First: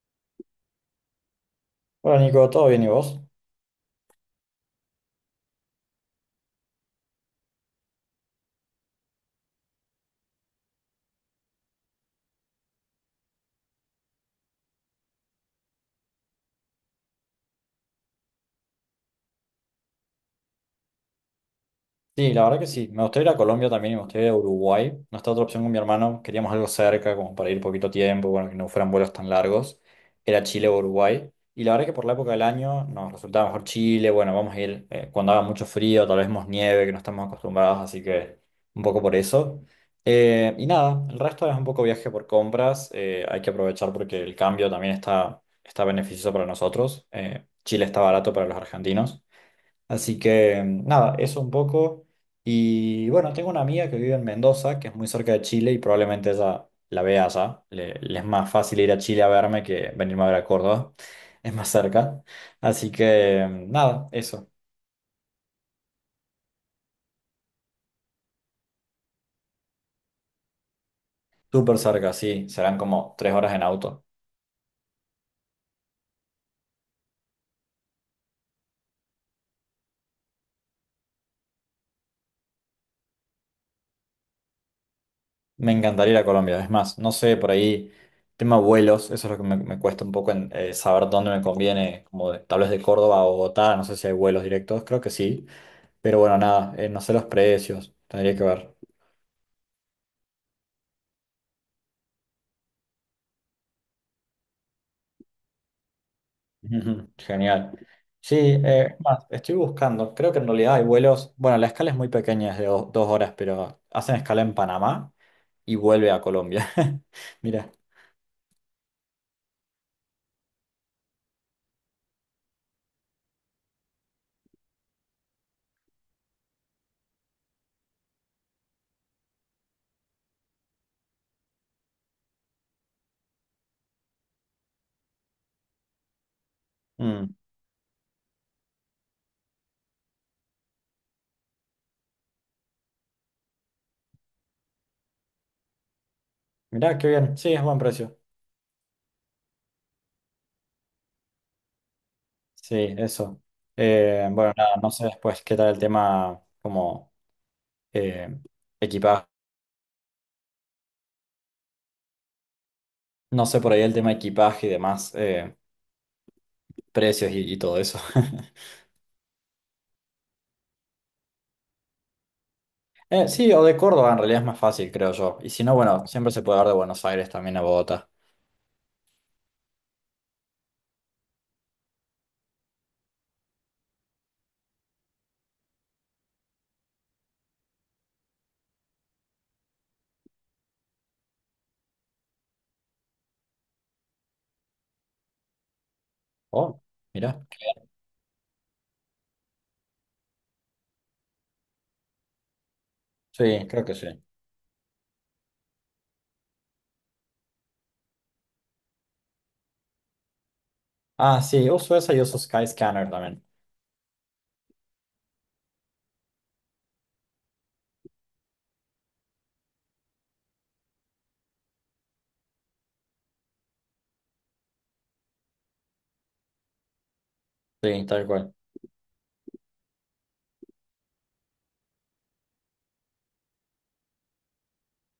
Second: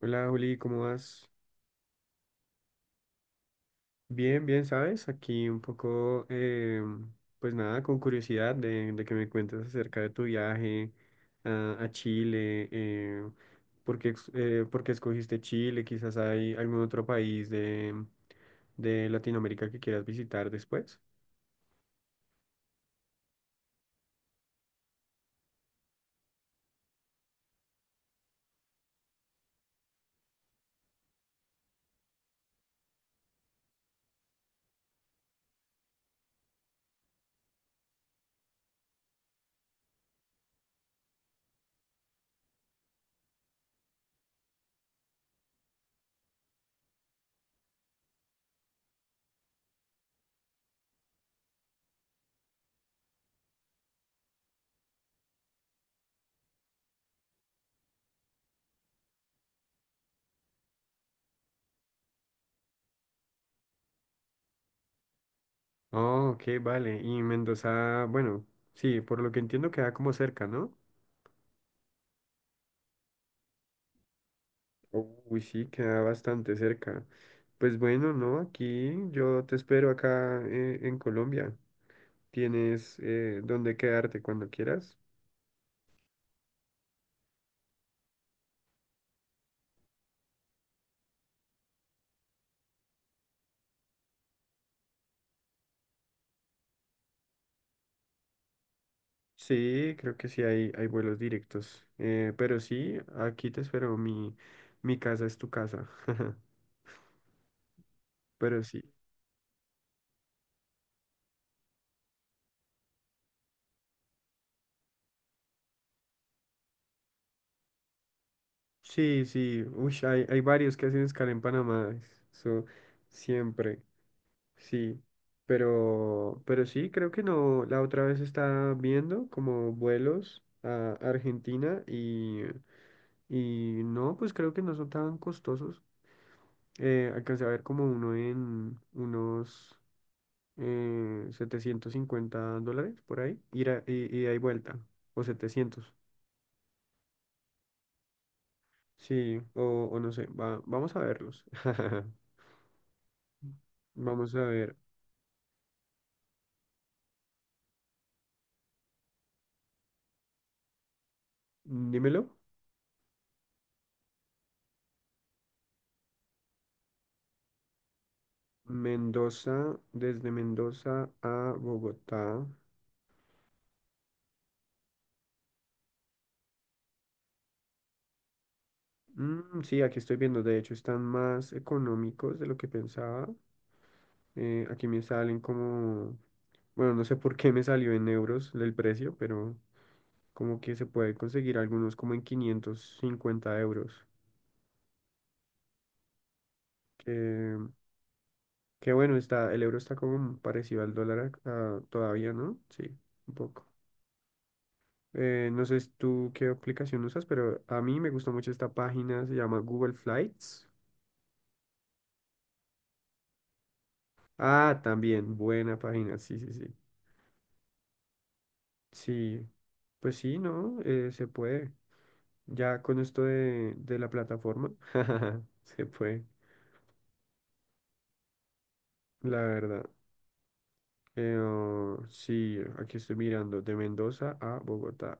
Hola Juli, ¿cómo vas? Hola Nico, ¿todo bien y vos? Bien, bien, ¿sabes? Aquí un poco, pues nada, con curiosidad de que me cuentes acerca de tu viaje a Chile, por qué, por qué escogiste Chile, quizás hay algún otro país de Latinoamérica que quieras visitar después. Sí, la verdad que sí. Me gustaría ir a Colombia también y me gustaría ir a Uruguay. No está otra opción con mi hermano. Queríamos algo cerca, como para ir poquito tiempo, bueno, que no fueran vuelos tan largos. Era Chile o Uruguay. Y la verdad que por la época del año nos resultaba mejor Chile. Bueno, vamos a ir cuando haga mucho frío, tal vez más nieve, que no estamos acostumbrados, así que un poco por eso. Y nada, el resto es un poco viaje por compras. Hay que aprovechar porque el cambio también está beneficioso para nosotros. Chile está barato para los argentinos. Así que nada, eso un poco. Y bueno, tengo una amiga que vive en Mendoza, que es muy cerca de Chile y probablemente ella la vea allá. Le es más fácil ir a Chile a verme que venirme a ver a Córdoba. Es más cerca. Así que nada, eso. Oh, ok, vale, y Mendoza, bueno, sí, por lo que entiendo queda como cerca, ¿no? Súper cerca, sí. Serán como 3 horas en auto. Uy, sí, queda bastante cerca. Pues bueno, no, aquí yo te espero acá en Colombia. Tienes dónde quedarte cuando quieras. Me encantaría ir a Colombia. Es más, no sé, por ahí, tema vuelos, eso es lo que me cuesta un poco en, saber dónde me conviene, como tal vez de Córdoba a Bogotá, no sé si hay vuelos directos, creo que sí. Pero bueno, nada, no sé los precios, tendría que ver. Sí, creo que sí hay vuelos directos. Pero sí, aquí te espero. Mi casa es tu casa. Ujú, genial. Sí, Pero sí. Es más, estoy buscando, creo que en realidad hay vuelos, bueno, la escala es muy pequeña, es de 2 horas, pero hacen escala en Panamá y vuelve a Colombia. Mira, Sí, sí. Uy, hay varios que hacen escala en Panamá. Eso siempre. Sí, pero sí, creo que no. La otra vez estaba viendo como vuelos a Argentina y no, pues creo que no son tan costosos. Mm, Alcancé a ver como uno en unos $750 por ahí, ida y ahí vuelta, o 700. mira, qué bien, sí, es buen precio. Sí, o no sé, vamos a verlos. Sí, eso. Vamos a Bueno, ver, nada, no sé después qué tal el tema como eh, equipaje, dímelo. no sé por ahí el tema equipaje y demás, precios y todo eso. Mendoza, desde Mendoza a Bogotá. Sí, o de Córdoba en realidad es más fácil, creo yo. Y si no, bueno, siempre se puede dar de Buenos Aires también a Bogotá. Mm, sí, aquí estoy viendo, de hecho están más económicos de lo que pensaba. Aquí me salen como, bueno, no sé por qué me salió en euros el precio, pero como que se puede conseguir algunos como en 550 euros. Oh, mira. Que, que bueno, está, el euro está como parecido al dólar ah, todavía, ¿no? Sí, un Sí, poco. creo que sí. No sé tú qué aplicación usas, pero a mí me gusta mucho esta página, se llama Google Flights. Ah, sí, uso esa y uso Skyscanner también. Ah, también, buena página, sí, sí, sí. Sí, pues sí, ¿no? Se puede. Ya con esto de la plataforma, se puede, Sí, tal cual. la verdad. Oh, sí, aquí estoy mirando, de Mendoza a Bogotá.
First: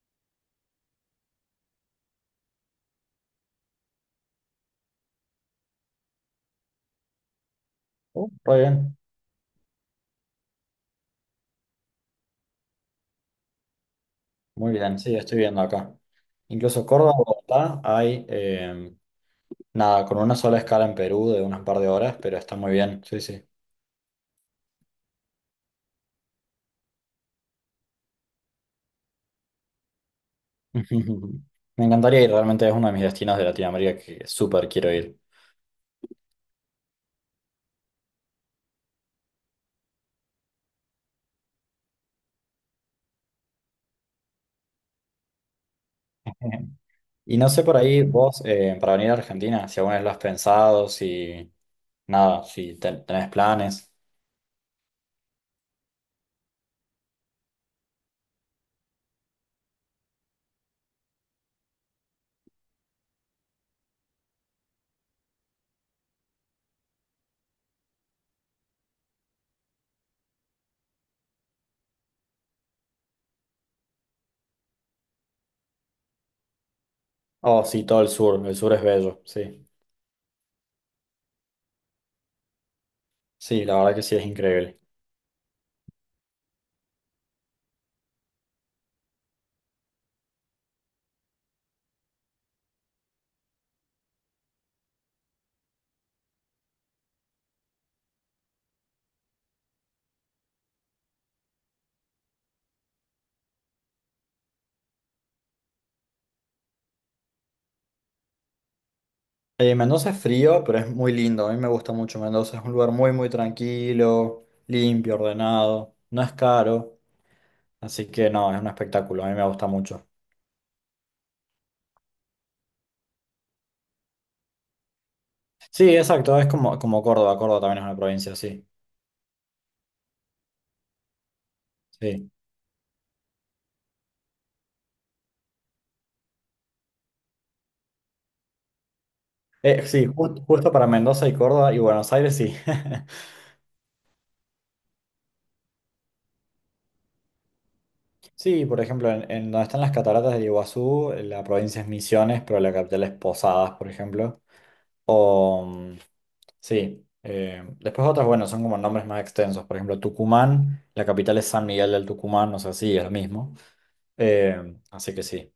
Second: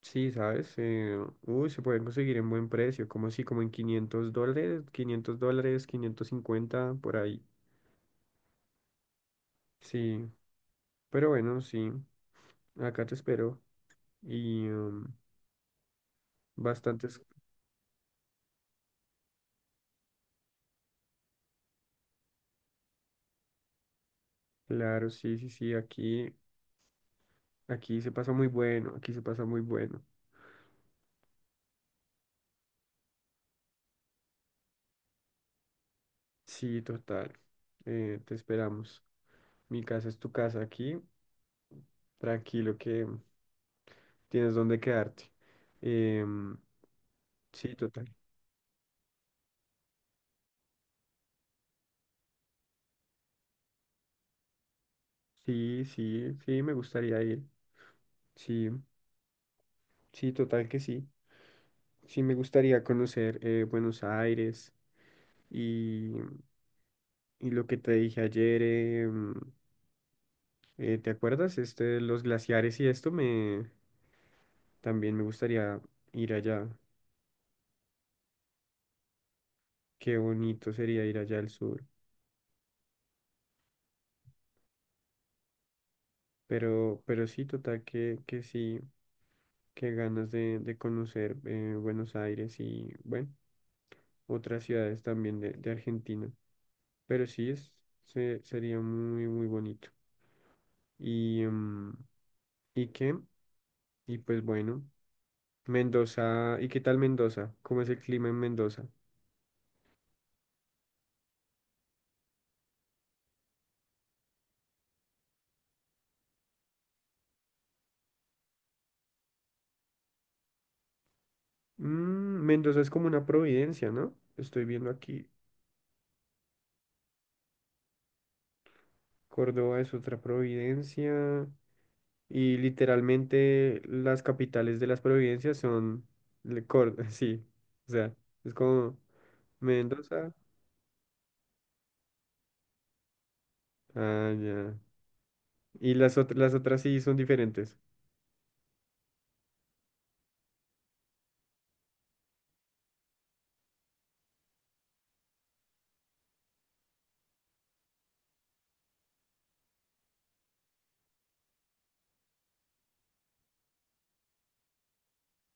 Sí, ¿sabes? Uy, se pueden conseguir en buen precio, como así, como en $500, $500, 550 por ahí. Oh, muy bien. Sí, pero bueno, sí, acá te espero. Y Muy bien, sí, estoy viendo acá. Incluso Córdoba, bastantes, Bogotá, hay nada, con una sola escala en Perú de unas par de horas, pero está muy bien. Sí, sí. claro, sí, sí, sí, aquí, aquí se pasa muy bueno, aquí se pasa muy bueno. Me encantaría ir, realmente es uno de mis destinos de Latinoamérica que súper quiero ir. Sí, total. Te esperamos. Mi casa es tu casa aquí. Tranquilo que tienes donde quedarte. Em, Y no sé sí, por ahí total. vos, para venir a Argentina, si alguna vez lo has pensado, si nada, si tenés planes. Sí, sí, sí, me gustaría ir. Sí, sí, total que sí. Sí, me gustaría conocer Buenos Aires y, y lo que te dije ayer. ¿Te acuerdas? Este, los glaciares y esto me también me gustaría ir allá. Oh, sí, todo el sur es bello, sí. Qué bonito sería ir allá al sur. Sí, la verdad que sí, es increíble. Pero sí, total, que sí, que ganas de conocer Buenos Aires y, bueno, otras ciudades también de Argentina. Pero sí, es, sería muy, muy bonito. Y, ¿y qué? Y pues bueno, Mendoza, ¿y qué tal Mendoza? ¿Cómo es el clima en Mendoza? Mendoza es frío, pero es muy lindo, a mí me gusta mucho Mendoza, es un lugar muy, muy tranquilo, limpio, ordenado, no es caro, así que no, es un espectáculo, a mí me gusta mucho. Mm, Mendoza es como una providencia, ¿no? Estoy viendo aquí, Sí, exacto, es como, como Córdoba, Córdoba también es una provincia, sí, Córdoba es otra providencia. sí. Y literalmente las capitales de las provincias son sí. O sea, es como Sí, Mendoza. Justo para Mendoza y Córdoba y Buenos Aires, sí. Ah, ya. Y las otras sí son diferentes. Sí, por ejemplo, en donde están las cataratas del Iguazú, la provincia es Misiones, pero la capital es Posadas, por ejemplo. O, mm, sí, después otras, bueno, son como nombres más extensos. Por ejemplo, Tucumán, la capital es San Miguel del Tucumán, o sea, sí, es lo mismo. Así que sí.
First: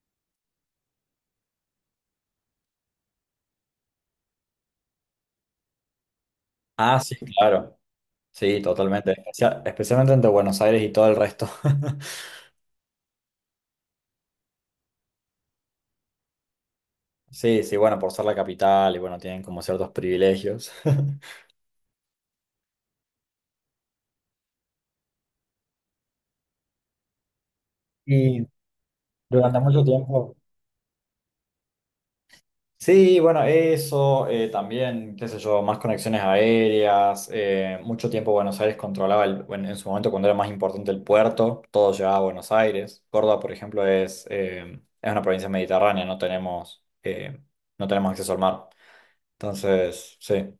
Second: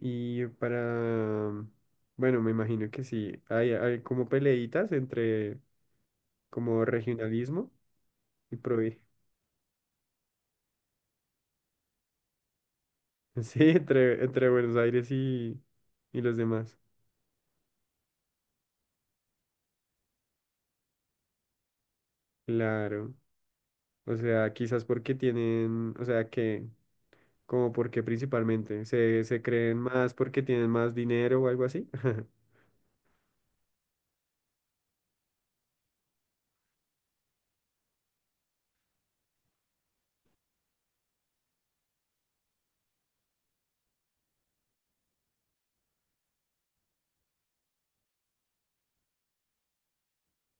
Y para, mm, bueno, me imagino que sí. Hay como peleitas entre como Ah, sí, regionalismo claro. y Sí, provi. totalmente. Especialmente entre Buenos Aires y todo el resto. Sí, entre Buenos Aires y los demás. Sí, sí, bueno, por ser la capital y bueno, tienen como ciertos privilegios. Claro. O sea, quizás porque tienen, o sea, que como porque Y principalmente se durante creen mucho más tiempo... porque tienen más dinero o algo así. Sí, bueno, eso, también, qué sé yo, más conexiones aéreas, mucho tiempo Buenos Aires controlaba, en su momento cuando era más importante el puerto, todo llegaba a Buenos Aires. Córdoba, por ejemplo, es una provincia mediterránea, no tenemos acceso al mar. Entonces, sí.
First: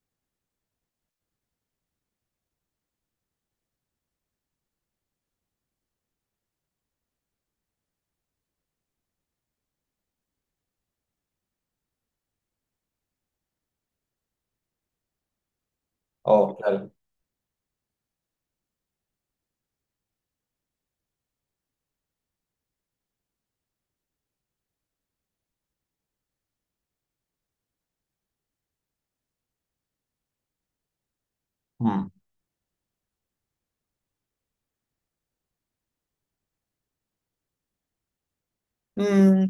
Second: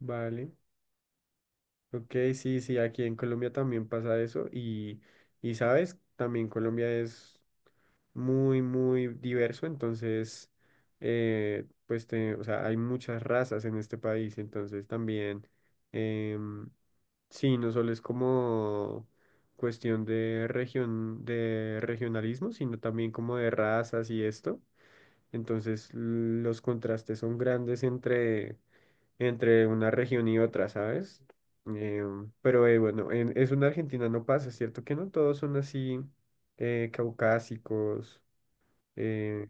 Vale. Ok, sí, sí, aquí en Colombia también pasa eso y sabes, también Colombia es muy, muy diverso, entonces, pues, o sea, hay muchas razas en este país, entonces también, Oh, em, claro. sí, no solo es como cuestión de región, de regionalismo, sino también como de razas y esto. Entonces los contrastes son grandes entre, entre una región y otra, ¿sabes? Mm. Pero bueno, en, eso en Argentina no pasa, ¿cierto? Que no todos son así caucásicos. Mm, Eh,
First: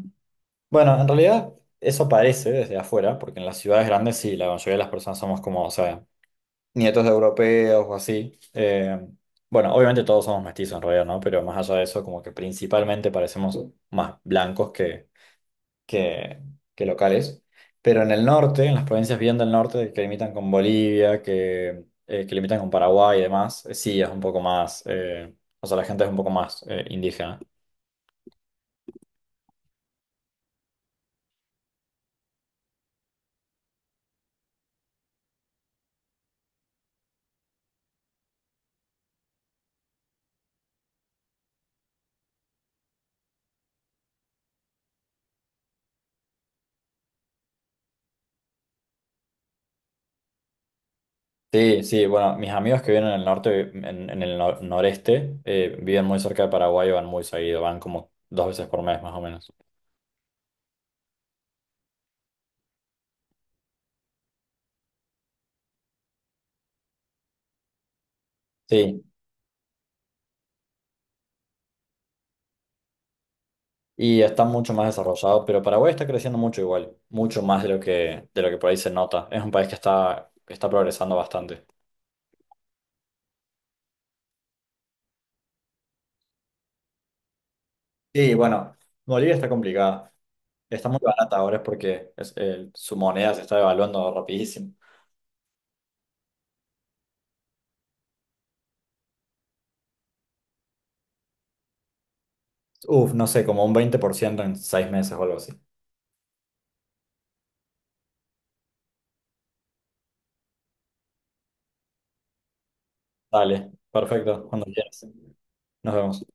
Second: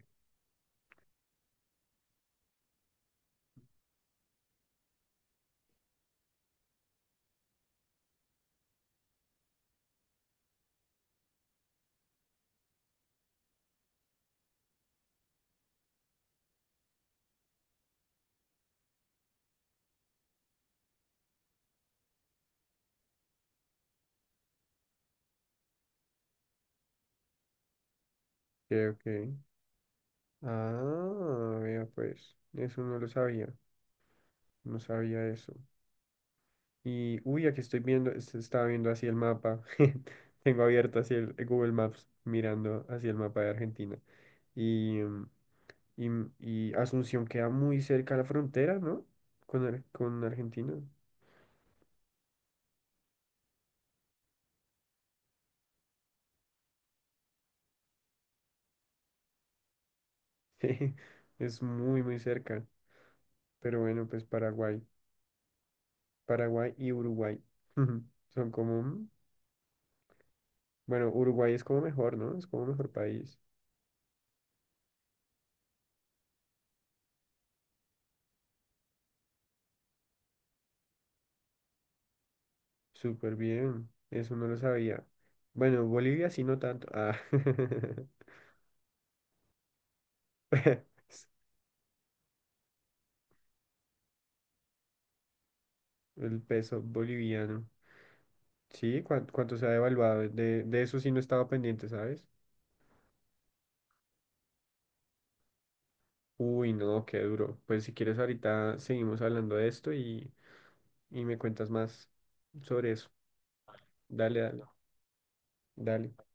bueno, en realidad eso parece desde afuera, porque en las ciudades grandes sí, la mayoría de las personas somos como, o sea, nietos de europeos o así. Bueno, obviamente todos somos mestizos en realidad, ¿no? Pero más allá de eso, como que principalmente parecemos más blancos que, que locales. Pero en el norte, en las provincias bien del norte, que limitan con Bolivia, que limitan con Paraguay y demás, sí es un poco más, o sea, la gente es un poco más indígena. ok, ok. Ah, vea pues, eso no lo sabía, no sabía eso. Y, uy, aquí estoy viendo, estaba viendo así el mapa, tengo abierto así el Google Maps, mirando hacia el mapa de Argentina. Y, Y, y Asunción queda muy cerca a la frontera, ¿no? Con, con Argentina. Sí, sí, bueno, mis amigos que viven en el norte, en el noreste, viven muy cerca de Paraguay y van muy seguido, van como 2 veces por mes más o menos. Jeje, es muy, muy cerca. Pero bueno, pues Paraguay. Paraguay y Uruguay. Son como Sí, mm, bueno, Uruguay es como mejor, ¿no? Es como mejor país. y está mucho más desarrollado, pero Paraguay está creciendo mucho igual, mucho más de lo de lo que por ahí se nota. Es un país que está progresando bastante. Súper bien. Eso no lo sabía. Bueno, Bolivia sí, no tanto. Ah. Y bueno, Bolivia está complicada. Está muy barata ahora es porque su moneda se está devaluando rapidísimo. El peso boliviano. Sí, cuánto se ha devaluado. De eso sí no estaba pendiente, ¿sabes? Uf, no sé, como un 20% en 6 meses o algo así. Uy, no, qué duro. Pues si quieres ahorita seguimos hablando de esto y me cuentas más sobre eso. Dale, Dale, perfecto, dale, cuando quieras. Nos dale. vemos.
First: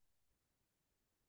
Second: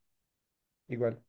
Igual.